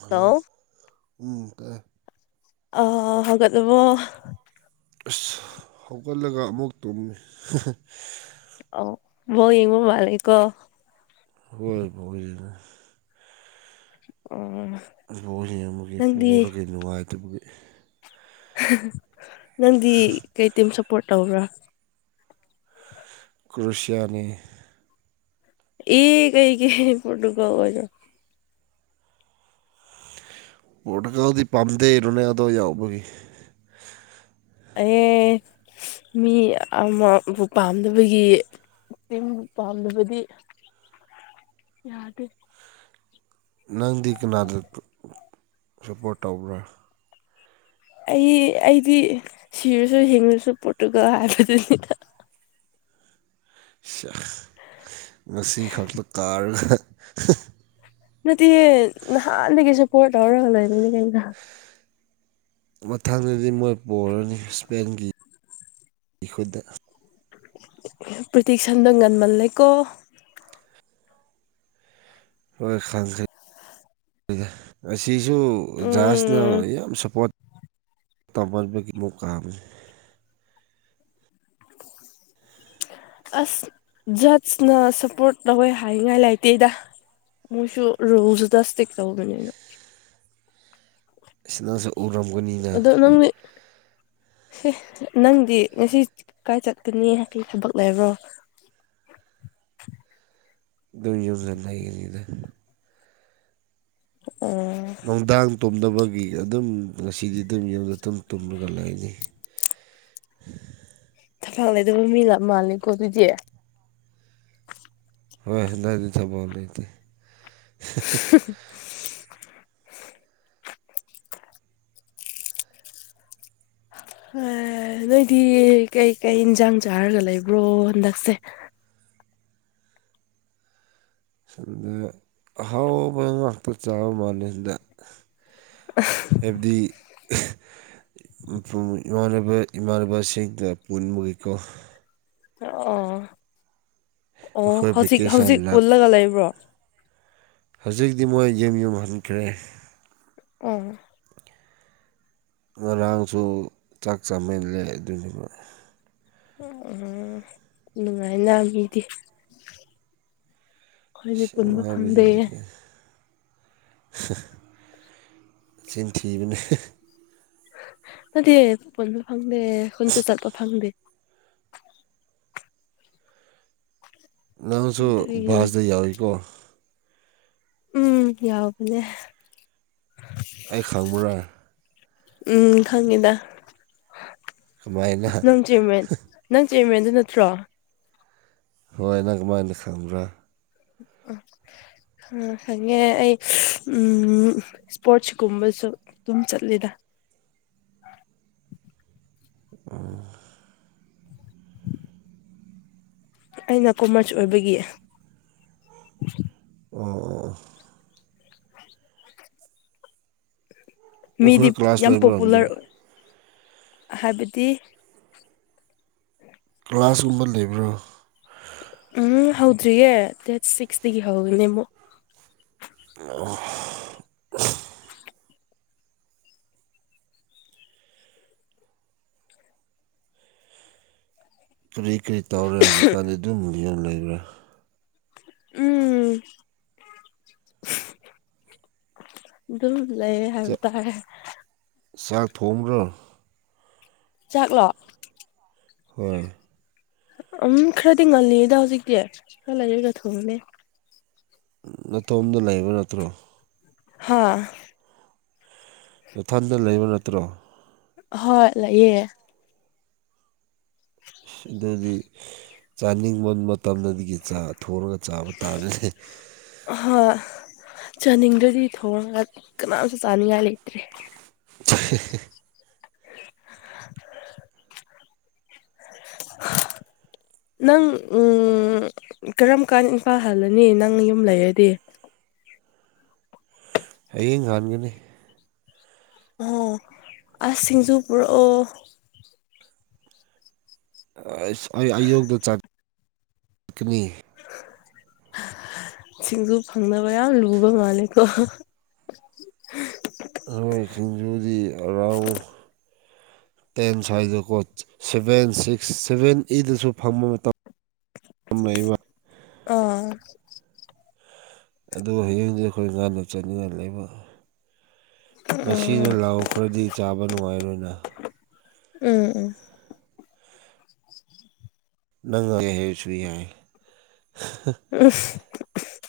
hello ꯎꯝ ꯇꯥꯏ ꯑ ꯍꯧꯒꯠꯂꯕꫭ ꯑꯁ ꯍꯧꯒꯠꯂꯒ ꯑꯃꯨꯛ ꯇꯨꯝꯃ‌ꯦ ꯑꯣ ꯕꫭꯜ ꯌꯦꯡꯕ ꯃꯥꯂꯤꯀꯣ ꯍꯣꯏ‌ ꯕꫭꯜ ꯌ‌ꯦꯡꯉ‌ꯦ ꯑꯣꯝ ꯕꫭꯜ ꯌ‌ꯦꯡꯕꯒꯤ ꯄꫭꯕꯒꯤ ꯅꯨꯡꯉꯥꯏꯇꯕꯒꯤ ꯅꯪꯗꯤ ꯀꯩꯇꯤꯝ ꯁꯞꯄꯣꯔꯠ ꯇꯧꯕ꯭ꯔꯥ ꯀꯔꫭꯁꯤꯌꯥꯅꯤ ꯏ ꯀꯩꯒꯤ ꯄꯔꯣꯇꯨꯒꯜ ꯄꯣꯇꯨꯒꯜꯗꯤ ꯄꯥꯝꯗꯦ ꯔꯣꯅꯥꯜꯗꯣ ꯌꯥꯎꯕꯒꯤ ꯑꯩ ꯃꯤ ꯑꯃꯕꯨ ꯄꯥꯝꯗꯕꯒꯤ ꯏ ꯄꯥꯝꯗꯕꯗꯤ ꯌꯥꯗꯦ ꯅꯪꯗꯤ ꯀꯅꯥꯗ ꯁꯞꯄꯣꯔꯠ ꯇꯧꯕ꯭ꯔꯥ ꯑꯩ ꯑꯩꯗꯤ ꯁꯤꯔꯁꯨ ꯍꯤꯡꯉꯁꯨ ꯄꯣꯠꯇꯨꯒ ꯍꯥꯏꯕꯗꯨꯅꯤꯗ ꯉꯁꯤ ꯈꯛꯇ ꯀꯥꯔꯒ ꯅꯠꯇꯦ ꯅꯍꯥꯟꯗꯒꯤꯁꯨ ꯄꯠ ꯇꯧꯔꯒ ꯂꯩꯕꯅꯤ ꯀꯩꯅ ꯃꯊꯪꯗꯗꯤ ꯃꯣꯏ ꯄꯣꯔꯥꯅꯤ ꯏꯁꯄꯦꯟꯒꯤ ꯈꯨꯗ ꯄ꯭ꯇꯤꯇ꯭ꯔꯤꯛ ꯁꯟꯗꯤ ꯉꯟꯃꯜꯂꯩꯀꯣ [unintelligible] ꯑꯁꯤꯁꯨ ꯖꯍꯥꯖꯅ ꯎꯝ ꯌꯥꯝ ꯁꯞꯄꯣꯔꯠ [unintelligible] ꯑꯁ ꯖꯠꯁꯅ ꯁꯞꯄꯣꯔꯠ ꯇꯧꯋꯦ ꯍꯥꯏꯅꯤꯡꯉꯥꯏ ꯂꯩꯥꯏꯇꯦꯗ ꯃꯣꯏꯁꯨ ꯔꯨꯖ ꯗꯁꯇꯦꯛ ꯇꯧꯕꯅꯤꯅ ꯁꯤꯅꯁꯨ ꯎꯔꯝ ꯑꯗꯣ ꯅꯪꯅꯦ ꯁꯤ ꯅꯪꯗꯤ ꯉꯁꯤ ꯀꯥꯏ ꯆꯠꯀꯅꯤ ꯍꯥꯏ ꯊꯕꯛ ꯂꯩꯕ꯭ꯔꯣ ꯑꯗꯨ ꯌꯨꯝꯖ ꯂꯩꯒꯦꯅꯤ ꯏꯗ ꯑꯣ ꯅꯨꯡꯗꯥꯡ ꯇꯨꯝꯅꯕꯒꯤ ꯑꯗꯨꯝ ꯉꯁꯤꯗꯤ ꯑꯗꯨꯝ ꯌꯨꯝꯗ ꯑꯗꯨꯝ ꯇꯨꯝꯂꯒ ꯂꯩꯅꯤ ꯊꯐꯥꯛ ꯂꯩꯗꯕ ꯃꯤ ꯂꯞ ꯃꯥꯜꯂꯜꯂꯤꯀꯣ ꯑꯗꯨꯗꯤ ꯍꯣꯏ [unintelligible] [inaudible] ꯅꯣꯏꯗꯤ ꯀꯩꯀꯩ ꯏꯟꯖꯡ ꯆꯥꯔꯒ ꯂꯩꯕ꯭ꯔꯣ ꯍꯟꯗꯛꯁꯦ ꯁꯗ ꯑꯍꯥꯎꯕ ꯉꯥꯛꯇ ꯆꯥꯕ ꯃꯜꯂꯤꯗ [unintelligible] ꯍꯥꯏꯕꯗꯤ ꯏꯃꯥꯟꯅꯕ ꯏꯃꯥꯟꯅꯕꯁꯤꯡꯗ ꯄꯨꯟꯕꯒꯤꯀꯣ ꯑꯣ ꯑꯣ ꯑꯩꯈꯣꯏ ꯍꯧꯖꯤꯛ ꯍꯧꯖꯤꯛ ꯚꯦꯀꯦꯁꯟ ꯂꯥꯛ ꯄꯨꯜꯂꯒ ꯂꯩꯕ꯭ꯔꯣ ꯍꯧꯖꯤꯛꯇꯤ ꯃꯣꯏ ꯌꯨꯝ ꯌꯨꯝ ꯍꯟꯈ꯭ꯔꯦ ꯑꯣ ꯉꯔꯥꯡꯁꯨ ꯆꯥꯛ ꯆꯥꯃꯜꯂꯦ ꯑꯗꯨꯅꯦꯕ ꯅꯨꯡꯉꯥꯏꯅ ꯃꯤꯗꯤ ꯑꯩꯈꯣꯏꯗꯤ ꯑꯁ ꯄꯨꯟꯕ ꯅꯨꯡꯉꯥꯏꯕꯁꯤ ꯐꯪꯗꯦ ꯁꯤꯟ ꯊꯤꯕꯅꯦ ꯅꯠꯇꯦꯄꯣꯟꯁꯨ ꯐꯪꯗꯦ ꯈꯨꯟꯁꯨ ꯆꯠꯄ ꯐꯪꯗꯦ ꯅꯪꯁꯨ ꯑꯗꯨꯒꯤ [unintelligible] ꯌꯥꯎꯋꯏꯀꯣ ꯎꯝ ꯌꯥꯎꯕꯅꯦ ꯑꯩ ꯈꯪꯕ꯭ꯔꯥ ꯎꯝ ꯈꯪꯉꯤꯗ ꯀꯃꯥꯏꯅ ꯅꯪ ꯆꯤꯌꯔꯃꯦꯟ ꯅꯪ ꯆꯦꯝꯃꯦꯟꯗꯨ ꯅꯠꯇ꯭ꯔꯣ ꯍꯣꯏ ꯅꯪ ꯀꯥꯃꯥꯥꯏꯅ ꯈꯪꯕꯔ ꯍꯪꯉꯦ ꯑꯩ ꯎꯝ ꯏꯁ꯭ꯄꯣꯔꯠꯁ ꯀꯨꯝꯕꯁꯨ ꯑꯗꯨꯝ ꯆꯠꯂꯤꯗ ꯎꯝ [unintelligible] ꯑꯩꯅ ꯀꯣꯃꯔꯁ ꯑꯣꯏꯕꯒꯤ ꯋꯥꯎ [unintelligible] ꯑ [unintelligible] ꯃꯤꯗꯤ ꯅꯈꯣꯏ ꯀ꯭ꯂꯥꯁ ꯌꯥꯝ ꯂꯩꯕ꯭ꯔꯥ ꯑꯝꯇ ꯄꯣꯄꯨꯂꯔ ꯍꯥꯏꯕꯗꯤ ꯀ꯭ꯂꯥꯁꯀꯨꯝꯕ ꯂꯩꯕ꯭ꯔꯣ ꯎꯝ ꯍꯧꯗ꯭ꯔꯤꯌꯦ ꯗꯦꯠ ꯁꯤꯛꯁꯇꯒꯤ ꯍꯧꯅꯦ ꯑꯃꯨꯛ ꯑ [unintelligible] ꯀꯔꯤ ꯀꯔꯤ ꯇꯧꯔꯦ ꯍꯧꯖꯤꯛꯀꯥꯟꯗꯤ ꯑꯗꯨꯝꯗꯤ ꯌꯨꯝ ꯂꯩꯕ꯭ꯔꯥ ꯎꯝ [unintelligible] ꯑꯗꯨꯝ ꯂꯩ ꯍꯥꯏꯕ ꯆꯥꯛ ꯇꯥꯔꯦ ꯆꯥꯛ ꯊꯣꯡꯕ꯭ꯔꯣ ꯆꯥꯛꯂꯣ ꯍꯣꯏ ꯎꯝ ꯈꯔꯗꯤ ꯉꯜꯂꯤꯗ ꯍꯧꯖꯤꯛꯇꯤ ꯈꯔ ꯂꯩꯔꯒ ꯊꯣꯡꯅꯤ ꯅꯇꯣꯝꯗ ꯂꯩꯕ ꯅꯠꯇ꯭ꯔꯣ ꯍꯥꯥ ꯅꯊꯟꯗ ꯂꯩꯕ ꯅꯠꯇ꯭ꯔꯣ ꯍꯣꯏ ꯂꯩꯥꯌꯦ ꯁꯤꯗꯗꯤ ꯆꯥꯅꯤꯡꯕ ꯃꯇꯝꯗꯗꯤ ꯍꯦꯟꯖꯥꯡ ꯊꯣꯡꯂꯒ ꯆꯥꯕ ꯇꯥꯔꯦꯅꯦ ꯆꯥꯅꯤꯡꯗ꯭ꯔꯗꯤ ꯊꯣꯡꯉꯒ ꯀꯅꯥꯝꯁꯨ ꯆꯥꯅꯤꯡꯉꯥꯏ ꯂꯩꯇ꯭ꯔꯦ [unintelligible] [inaudible] [unintelligible] [inaudible] ꯅꯪ ꯀꯔꯝ ꯀꯥꯟ ꯏꯝꯐꯥꯜ ꯍꯜꯂꯅꯤ ꯅꯪ ꯌꯨꯝ ꯂꯩꯔꯗꯤ ꯍꯌꯦꯡ ꯍꯟꯒꯅꯤ ꯑꯣ ꯑꯁ ꯁꯤꯡꯖꯨ ꯄꯨꯔꯛꯑꯣ ꯑꯁ ꯑꯩ ꯑꯌꯣꯛꯛꯇ ꯆꯠꯀꯅꯤ [inaudible] ꯁꯤꯡꯖꯨ ꯐꯪꯅꯕ ꯌꯥꯝ ꯂꯨꯕ ꯃꯥꯜꯂꯦꯀꯣ [unintelligible] ꯇꯦꯟ ꯁ꯭ꯋꯥꯏꯗꯀꯣ ꯁꯚꯦꯟ ꯁꯤꯛꯁ ꯁꯚꯦꯟ ꯑꯦꯗꯁꯨ ꯐꯪꯕ ꯃꯇꯝ [unintelligible] ꯑꯥ [unintelligible] ꯑꯗꯨ ꯍꯌꯦꯡꯁꯦ ꯑꯩꯈꯣꯏ ꯉꯥꯅꯨ ꯆꯅꯤꯡꯉꯥꯏ ꯂꯩꯕ ꯎꯝ ꯃꯁꯤꯅ ꯂꯥꯛꯑꯣ ꯈꯔꯗꯤ ꯆꯥꯕ ꯅꯨꯡꯉꯥꯏꯔꯣꯏꯅ ꯎꯝ ꯎꯝ [unintelligible] [unintelligible] ꯎ [unintelligible]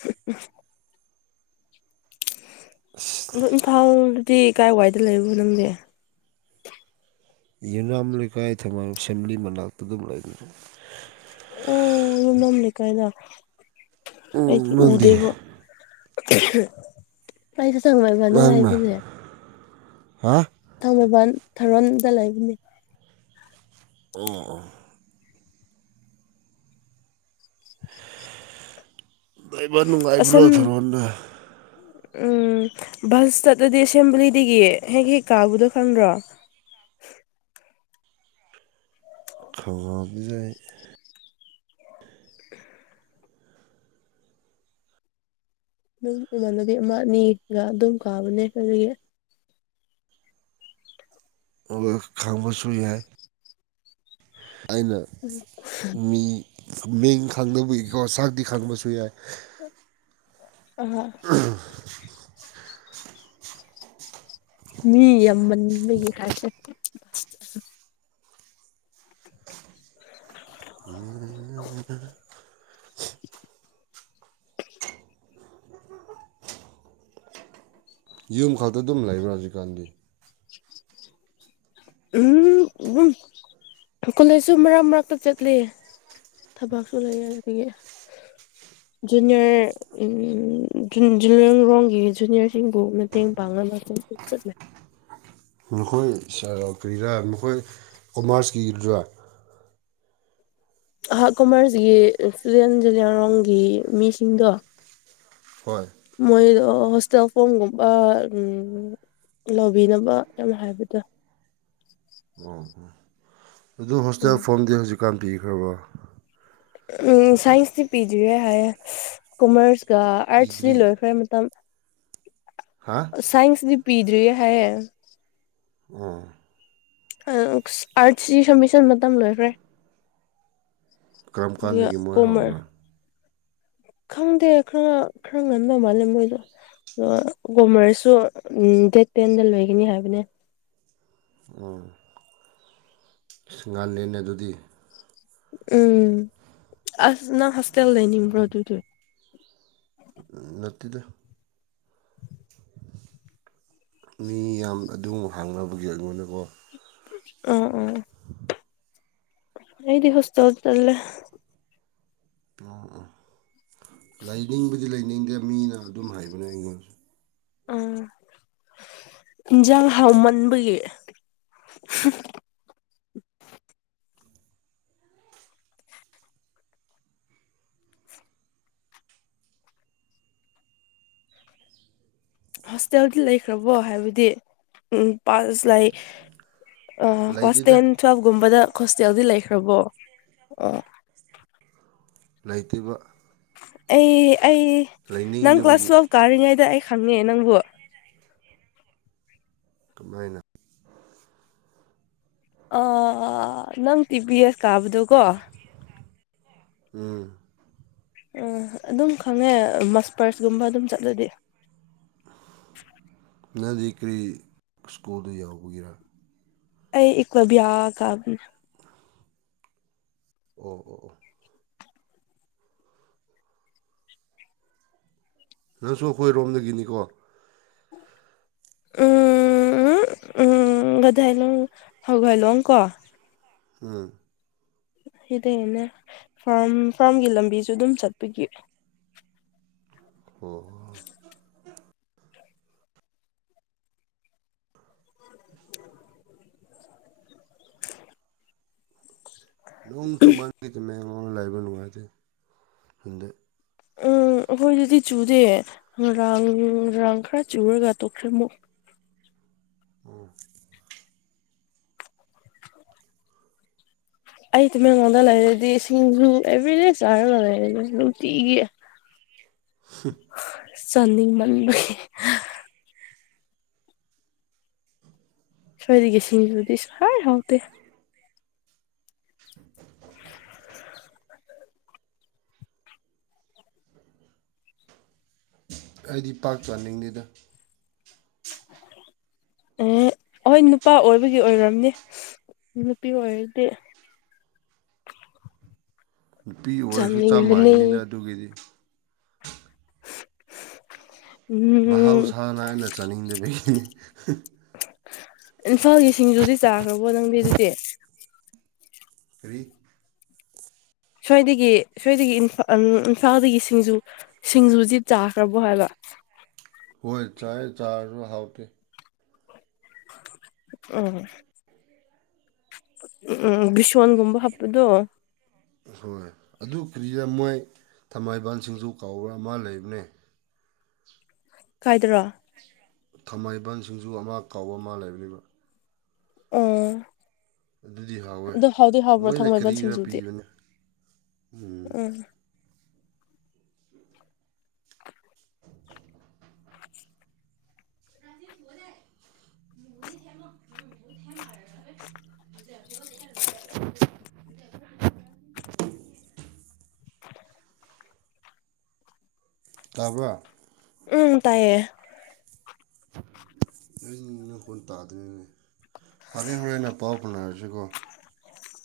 ꯑꯗꯣ ꯏꯝꯐꯥꯜꯗꯗꯤ ꯀꯥꯏꯋꯥꯏꯗ ꯂꯩꯕꯅꯣ ꯅꯪꯗꯤ ꯌꯨꯅꯥꯝ ꯂꯩꯀꯥꯏ ꯊꯝꯃ ꯑꯦꯁꯦꯝꯕ꯭ꯂꯤ ꯃꯅꯥꯛꯇ ꯑꯗꯨꯝ ꯂꯩꯕꯅꯦ ꯎ ꯌꯨꯃꯝꯅꯥꯝ ꯂꯩꯀꯥꯏꯗ ꯎꯝ ꯑꯩꯗꯤ ꯅꯪꯗꯤ ꯎꯗꯦꯕꯣ ꯄꯥꯏꯁ ꯆ ꯍꯃꯥꯏ ꯃꯅ ꯍꯥꯏ ꯅꯪꯅ ꯄꯁꯦ [unintelligible] ꯍꯥ [unintelligible] ꯊꯥꯡꯃꯩꯕꯥꯟ ꯊꯧꯔꯣꯟꯗ ꯂꯩꯕꯅꯦ ꯑꯣ ꯑꯣ ꯗꯏꯕꯔ ꯅꯨꯡꯉꯥꯏꯕ꯭ꯔꯣ ꯑꯁꯦꯝ ꯊꯔꯣꯟꯗ ꯎꯝ ꯚꯜꯁꯇꯠꯂꯗꯤ ꯑꯦꯁꯦꯝꯕ꯭ꯂꯤꯗꯤꯒꯤ ꯍꯦꯛ ꯍꯦꯛ ꯀꯥꯕꯗꯣ ꯈꯪꯗ꯭ꯔꯣ ꯈꯧꯉꯧꯖꯩ ꯅꯝ ꯏꯃꯥꯟꯅꯕꯤ ꯑꯃ ꯑꯅꯤꯒ ꯑꯗꯨꯝ ꯀꯥꯕꯅꯦ ꯑꯗꯨꯒꯤ ꯑꯧꯒ ꯈꯪꯕꯁꯨ ꯌꯥꯏ ꯑꯩꯅ ꯃꯤ ꯃꯤꯡ ꯈꯥꯡꯗꯕꯒꯤꯀꯣ ꯁꯥꯛꯇꯤ ꯈꯥꯡꯕꯁꯨ ꯌꯥꯏ ꯑꯍ ꯃꯤ ꯌꯥꯝꯃꯟꯕꯒꯤ ꯍꯥꯢꯞꯁꯦ [unintelligible] ꯎꯝꯝ ꯌꯨꯝ ꯈꯛꯇ ꯑꯗꯨꯝ ꯂꯩꯕ꯭ꯔꯥ ꯍꯧꯖꯤꯛꯀꯥꯟꯗꯤ ꯎꯝ ꯎꯝ ꯀꯣꯂꯦꯖꯁꯨ ꯃꯔꯛ ꯃꯔꯛꯇ ꯆꯠꯂꯤ ꯊꯕꯛꯁꯨ ꯂꯩꯌꯦ ꯑꯗꯨꯗꯒꯤ ꯖꯨꯅꯤꯌꯔ ꯎ ꯖꯔ ꯔꯣꯝꯒꯤ ꯖꯨꯅꯤꯌꯔꯁꯤꯡꯕꯨ ꯃꯇꯦꯡ ꯄꯥꯡꯅꯕ ꯆꯠꯂꯩ ꯅꯈꯣꯏ ꯁꯥꯔꯔ ꯀꯔꯤꯔ ꯃꯈꯣꯏ ꯀꯣꯃꯥꯔꯁꯀꯤꯗꯨꯔꯥ ꯑꯍ ꯀꯣꯃꯔꯁꯒꯤ ꯁꯇꯨꯗꯦꯟ ꯖꯨꯅꯤꯌꯥꯔꯣꯡꯒꯤ ꯃꯤꯁꯤꯡꯗꯣ ꯍꯣꯏ ꯃꯣꯏꯗꯣ ꯍꯣꯁꯇꯦꯜ ꯐꯣꯝꯒꯨꯝꯕ ꯎꯝ ꯂꯧꯕꯤꯅꯕ ꯌꯥꯝ ꯍꯥꯏꯕꯗ ꯑꯣ ꯑꯣ ꯑꯗꯨ ꯍꯣꯁꯇꯦꯜ ꯎꯝ ꯐꯣꯔꯝꯗꯤ ꯍꯧꯖꯤꯛꯀꯥꯟ ꯄꯤꯈ꯭ꯔꯕ ꯎ ꯁꯥꯏꯟꯁꯇꯤ ꯄꯤꯗ꯭ꯔꯤꯌꯦ ꯍꯥꯏꯌꯦ ꯀꯣꯃꯔꯁꯀ ꯑꯥꯔꯠꯁꯇꯤ ꯄꯤꯗ꯭ꯔꯤ ꯂꯣꯏꯈ꯭ꯔꯦ ꯃꯇꯝ ꯍꯥ ꯁꯥꯏꯟꯁꯗꯤ ꯄꯤꯗ꯭ꯔꯤꯌꯦ ꯍꯥꯏꯌꯦ ꯑꯍꯎꯝ ꯑ ꯑꯨꯛꯁ ꯑꯥꯔꯠꯁꯤ ꯁꯃꯤꯁꯟ ꯃꯇꯝ ꯂꯣꯏꯈ꯭ꯔꯦ ꯀꯔꯝ ꯑꯗꯨꯢꯌ ꯀꯥꯟꯗꯒꯤ ꯃꯣꯏ ꯀꯣꯃꯔ ꯍꯧꯕ꯭ꯔꯥ ꯈꯪꯗꯦ ꯈꯔ ꯈꯔ ꯉꯟꯕ ꯃꯥꯜꯂꯦ ꯃꯣꯏꯗꯣ ꯗꯨꯑ ꯀꯣꯃꯔꯁꯨ ꯗꯦꯠ ꯇꯦꯟꯗ ꯂꯣꯏꯒꯅꯤ ꯍꯥꯏꯕꯅꯦ ꯎ ꯑ ꯑꯤꯁ ꯉꯜꯂꯦꯅꯦ ꯑꯗꯨꯗꯤ ꯎꯝ ꯑꯁ ꯅꯪ ꯍꯣꯁꯇꯦꯜ ꯂꯩꯅꯤꯡꯕ꯭ꯔꯣ ꯑꯗꯨꯗꯤ ꯎꯝ ꯅꯠꯇꯗ ꯃꯤ ꯌꯥꯝ ꯑꯗꯨ ꯍꯥꯡꯅꯕꯒꯤ ꯑꯩꯉꯣꯟꯗꯀꯣ ꯑꯣ ꯑꯣ ꯑꯩꯗꯤ ꯍꯣꯁꯇꯜ ꯇꯜꯂꯦ ꯎꯝ ꯎꯝ ꯂꯩꯅꯤꯡꯕꯗꯤ ꯂꯩꯅꯤꯡꯗꯦ ꯃꯤꯅ ꯑꯗꯨꯝ ꯍꯥꯏꯕꯅꯦ ꯑꯩꯉꯣꯟ ꯎꯝ ꯏꯟꯖꯥꯡ ꯍꯥꯎꯃꯟꯕꯒꯤ ꯍꯣꯁꯇꯦꯜꯗꯤ ꯂꯩꯈ꯭ꯔꯕꯣ ꯍꯥꯏꯕꯗꯤ ꯎꯝ ꯄꯥꯁ ꯂꯩ ꯑ ꯀ꯭ꯂꯁ ꯂꯩꯇꯦꯗ ꯇꯦꯟ ꯇꯨꯋꯦꯞꯒꯨꯝꯕꯗ ꯍꯣꯁꯇꯦꯜꯗꯤ ꯂꯩꯈ꯭ꯔꯕꯣ ꯑꯣ ꯂꯩꯇꯤꯕ ꯑꯩ ꯑꯩ ꯅꯪ ꯀ꯭ꯂꯥꯁ ꯂꯩꯅꯤꯡꯗꯕꯒꯤ ꯇꯨꯋꯦꯜꯐ ꯀꯥꯔꯤꯉꯩꯗ ꯑꯩ ꯈꯪꯉꯦ ꯅꯪꯕꯨ ꯀꯃꯥꯏꯅ ꯑ.... ꯅꯪ ꯇꯤꯕꯤ ꯑꯦꯁ ꯀꯥꯕꯗꯨꯀꯣ ꯎꯝ ꯎꯝ ꯑꯗꯨꯝ ꯈꯪꯉꯦ ꯃꯁꯄꯔꯁꯀꯨꯝꯕ ꯑꯗꯨꯝ ꯆꯠꯂꯗꯤ ꯅꯪꯗꯤ ꯀꯔꯤ ꯁ꯭ꯀꯨꯜꯗ ꯌꯥꯎꯕꯒꯤꯔꯥ ꯑꯩ ꯏꯀꯂ꯭ꯕꯌ꯭ꯥ ꯀꯥꯕꯅꯦ ꯑꯣ ꯑꯣ ꯑꯣ ꯅꯪꯁꯨ ꯑꯩꯈꯣꯏꯔꯣꯝꯗꯒꯤꯅꯤꯀꯣ ꯎꯝ ꯎꯝ ꯒꯙꯥꯏꯂꯣꯡ ꯊꯒꯥꯏꯂꯣꯡ ꯀꯣ ꯎꯝ ꯁꯤꯗꯦꯅꯦ ꯐꯥꯔꯝ ꯐꯥꯔꯝꯒꯤ ꯂꯝꯕꯤꯁꯨ ꯑꯗꯨꯝ ꯆꯠꯄꯒꯤ ꯑꯣ [inaudible] [inaudible] ꯅꯣꯡ ꯆꯨꯃꯟ ꯇꯃꯦꯡꯂꯣꯡ ꯂꯩꯕ ꯅꯨꯡꯉꯥꯏꯇꯦ ꯈꯪꯗꯦ ꯎꯝ ꯑꯈꯣꯏꯗꯗꯤ ꯆꯨꯗꯦ ꯉꯔꯥꯡ ꯔꯥꯡ ꯈꯔ ꯆꯨꯔꯒ ꯇꯣꯛꯈ꯭ꯔꯦ ꯑꯃꯨꯛ ꯎꯝ ꯑꯩ ꯇꯃꯦꯟꯂꯣꯟꯗ ꯂꯩꯔꯗꯤ ꯁꯤꯡꯖꯨ ꯑꯦꯚ꯭ꯔꯤꯗꯦ ꯆꯥꯔꯒ ꯂꯩꯔꯅꯤ ꯅꯨꯡꯇꯤꯒꯤ [inaudible] [inaudible] ꯆꯅꯤꯡꯃꯟꯕꯒꯤ ꯁꯋ꯭ꯥꯏꯗꯒꯤ ꯁꯤꯡꯖꯨꯗꯤ ꯁꯋ꯭ꯥꯏ ꯍꯥꯎꯇꯦ [inaudible] ꯑꯩꯗꯤ ꯄꯥꯛ ꯆꯅꯤꯡꯗꯦꯗ ꯑꯦ ꯑꯣꯏ ꯅꯨꯄꯥ ꯑꯣꯏꯕꯒꯤ ꯑꯣꯏꯔꯝꯅꯤ ꯅꯨꯄꯤ ꯑꯣꯏꯔꯗꯤ ꯅꯨꯄꯤ ꯑꯣꯏꯔꯁꯨ ꯆꯞ ꯆꯥꯅꯤꯡꯕꯅꯤ ꯃꯥꯉꯤꯅꯤꯗ ꯑꯗꯨꯒꯤꯗꯤ ꯎꯝ ꯃꯍꯥꯎꯁꯥꯅ ꯑꯩꯅ ꯆꯥꯅꯤꯡꯗꯕꯒꯤ ꯏꯝꯐꯥꯜꯒꯤ ꯁꯤꯡꯖꯨꯗꯤ ꯆꯥꯈ꯭ꯔꯕꯣ ꯅꯪꯗꯤ ꯗꯨꯗꯤ ꯀꯔꯤ ꯁ꯭ꯋꯥꯏꯗꯒꯤ ꯁ꯭ꯋꯥꯏꯗꯒꯤ ꯏꯝꯐꯥ ꯑꯝ ꯏꯝꯐꯥꯜꯗꯒꯤ ꯁꯤꯡꯖꯨ ꯁꯤꯡꯖꯨꯖꯤ ꯆꯥꯈ꯭ꯔꯕꯣ ꯍꯥꯏꯕ ꯍꯣꯏ ꯆꯥꯏ ꯆꯥꯔꯖꯨ ꯍꯥꯎꯇꯦ ꯎꯝ ꯎꯝ ꯎꯝ ꯕꯤꯁꯣꯟꯒꯨꯝꯕ ꯍꯥꯞꯄꯗꯣ ꯍꯣꯏ ꯑꯗꯨ ꯀꯔ꯭ꯤꯔꯥ ꯃꯣꯏ ꯊꯃꯥꯏꯕꯥꯟ ꯁꯤꯡꯖꯨ ꯀꯧꯕ ꯑꯃ ꯂꯩꯕꯅꯦ ꯀꯥꯏꯗꯔꯣ ꯊꯥꯃꯩꯕꯟ ꯁꯤꯡꯖꯨ ꯑꯃ ꯀꯧꯕ ꯑꯃ ꯂꯩꯕꯅꯦꯕ ꯑꯣ ꯑꯗꯨꯗꯤ ꯍꯥꯎꯋꯦ ꯑꯗꯣ ꯍꯥꯎꯗꯤ ꯍꯥꯎꯕ꯭ꯔꯣ ꯃꯣꯏꯅ ꯊꯥꯡꯃꯩꯕꯟ ꯀꯔꯤꯔ ꯁꯤꯡꯖꯨꯗꯤ ꯄꯤꯕꯅꯦ ꯎꯝ [inaudible] [unintelligible] [inaudible] ꯇꯥꯕ꯭ꯔ ꯎꯝ ꯇꯥꯏꯌꯦ ꯅꯡ ꯅꯪꯈꯣꯟ ꯇꯥꯗꯔ꯭ꯦꯅꯦ ꯐꯔꯦ ꯍꯣꯔꯦꯟ ꯅ ꯄꯥꯎ ꯐꯥꯎꯅꯔꯁꯤꯀꯣ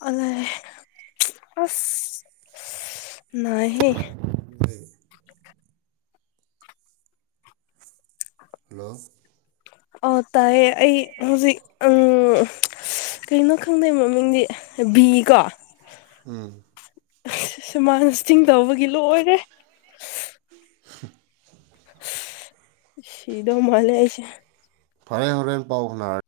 ꯑꯣꯂꯥꯏ ꯑꯁ ꯅꯥꯏꯍꯦ ꯍꯜꯂꯣ ꯑꯣ ꯇꯥꯏꯌꯦ ꯑꯩ ꯍꯧꯖꯤꯛ ꯎꯡ ꯀꯩꯅꯣ ꯈꯪꯗꯦ ꯃꯃꯤꯡꯗꯤ ꯕꯤꯀꯣ ꯁꯨꯃꯅ ꯆꯤꯡ ꯇꯧꯕꯒꯤ ꯂꯣꯏꯔꯦ ꯁꯤꯗꯣ ꯃꯥꯂꯦꯁꯦ ꯍꯔꯦꯟ ꯍꯔꯦꯟ ꯄꯥꯎ ꯁꯅꯔ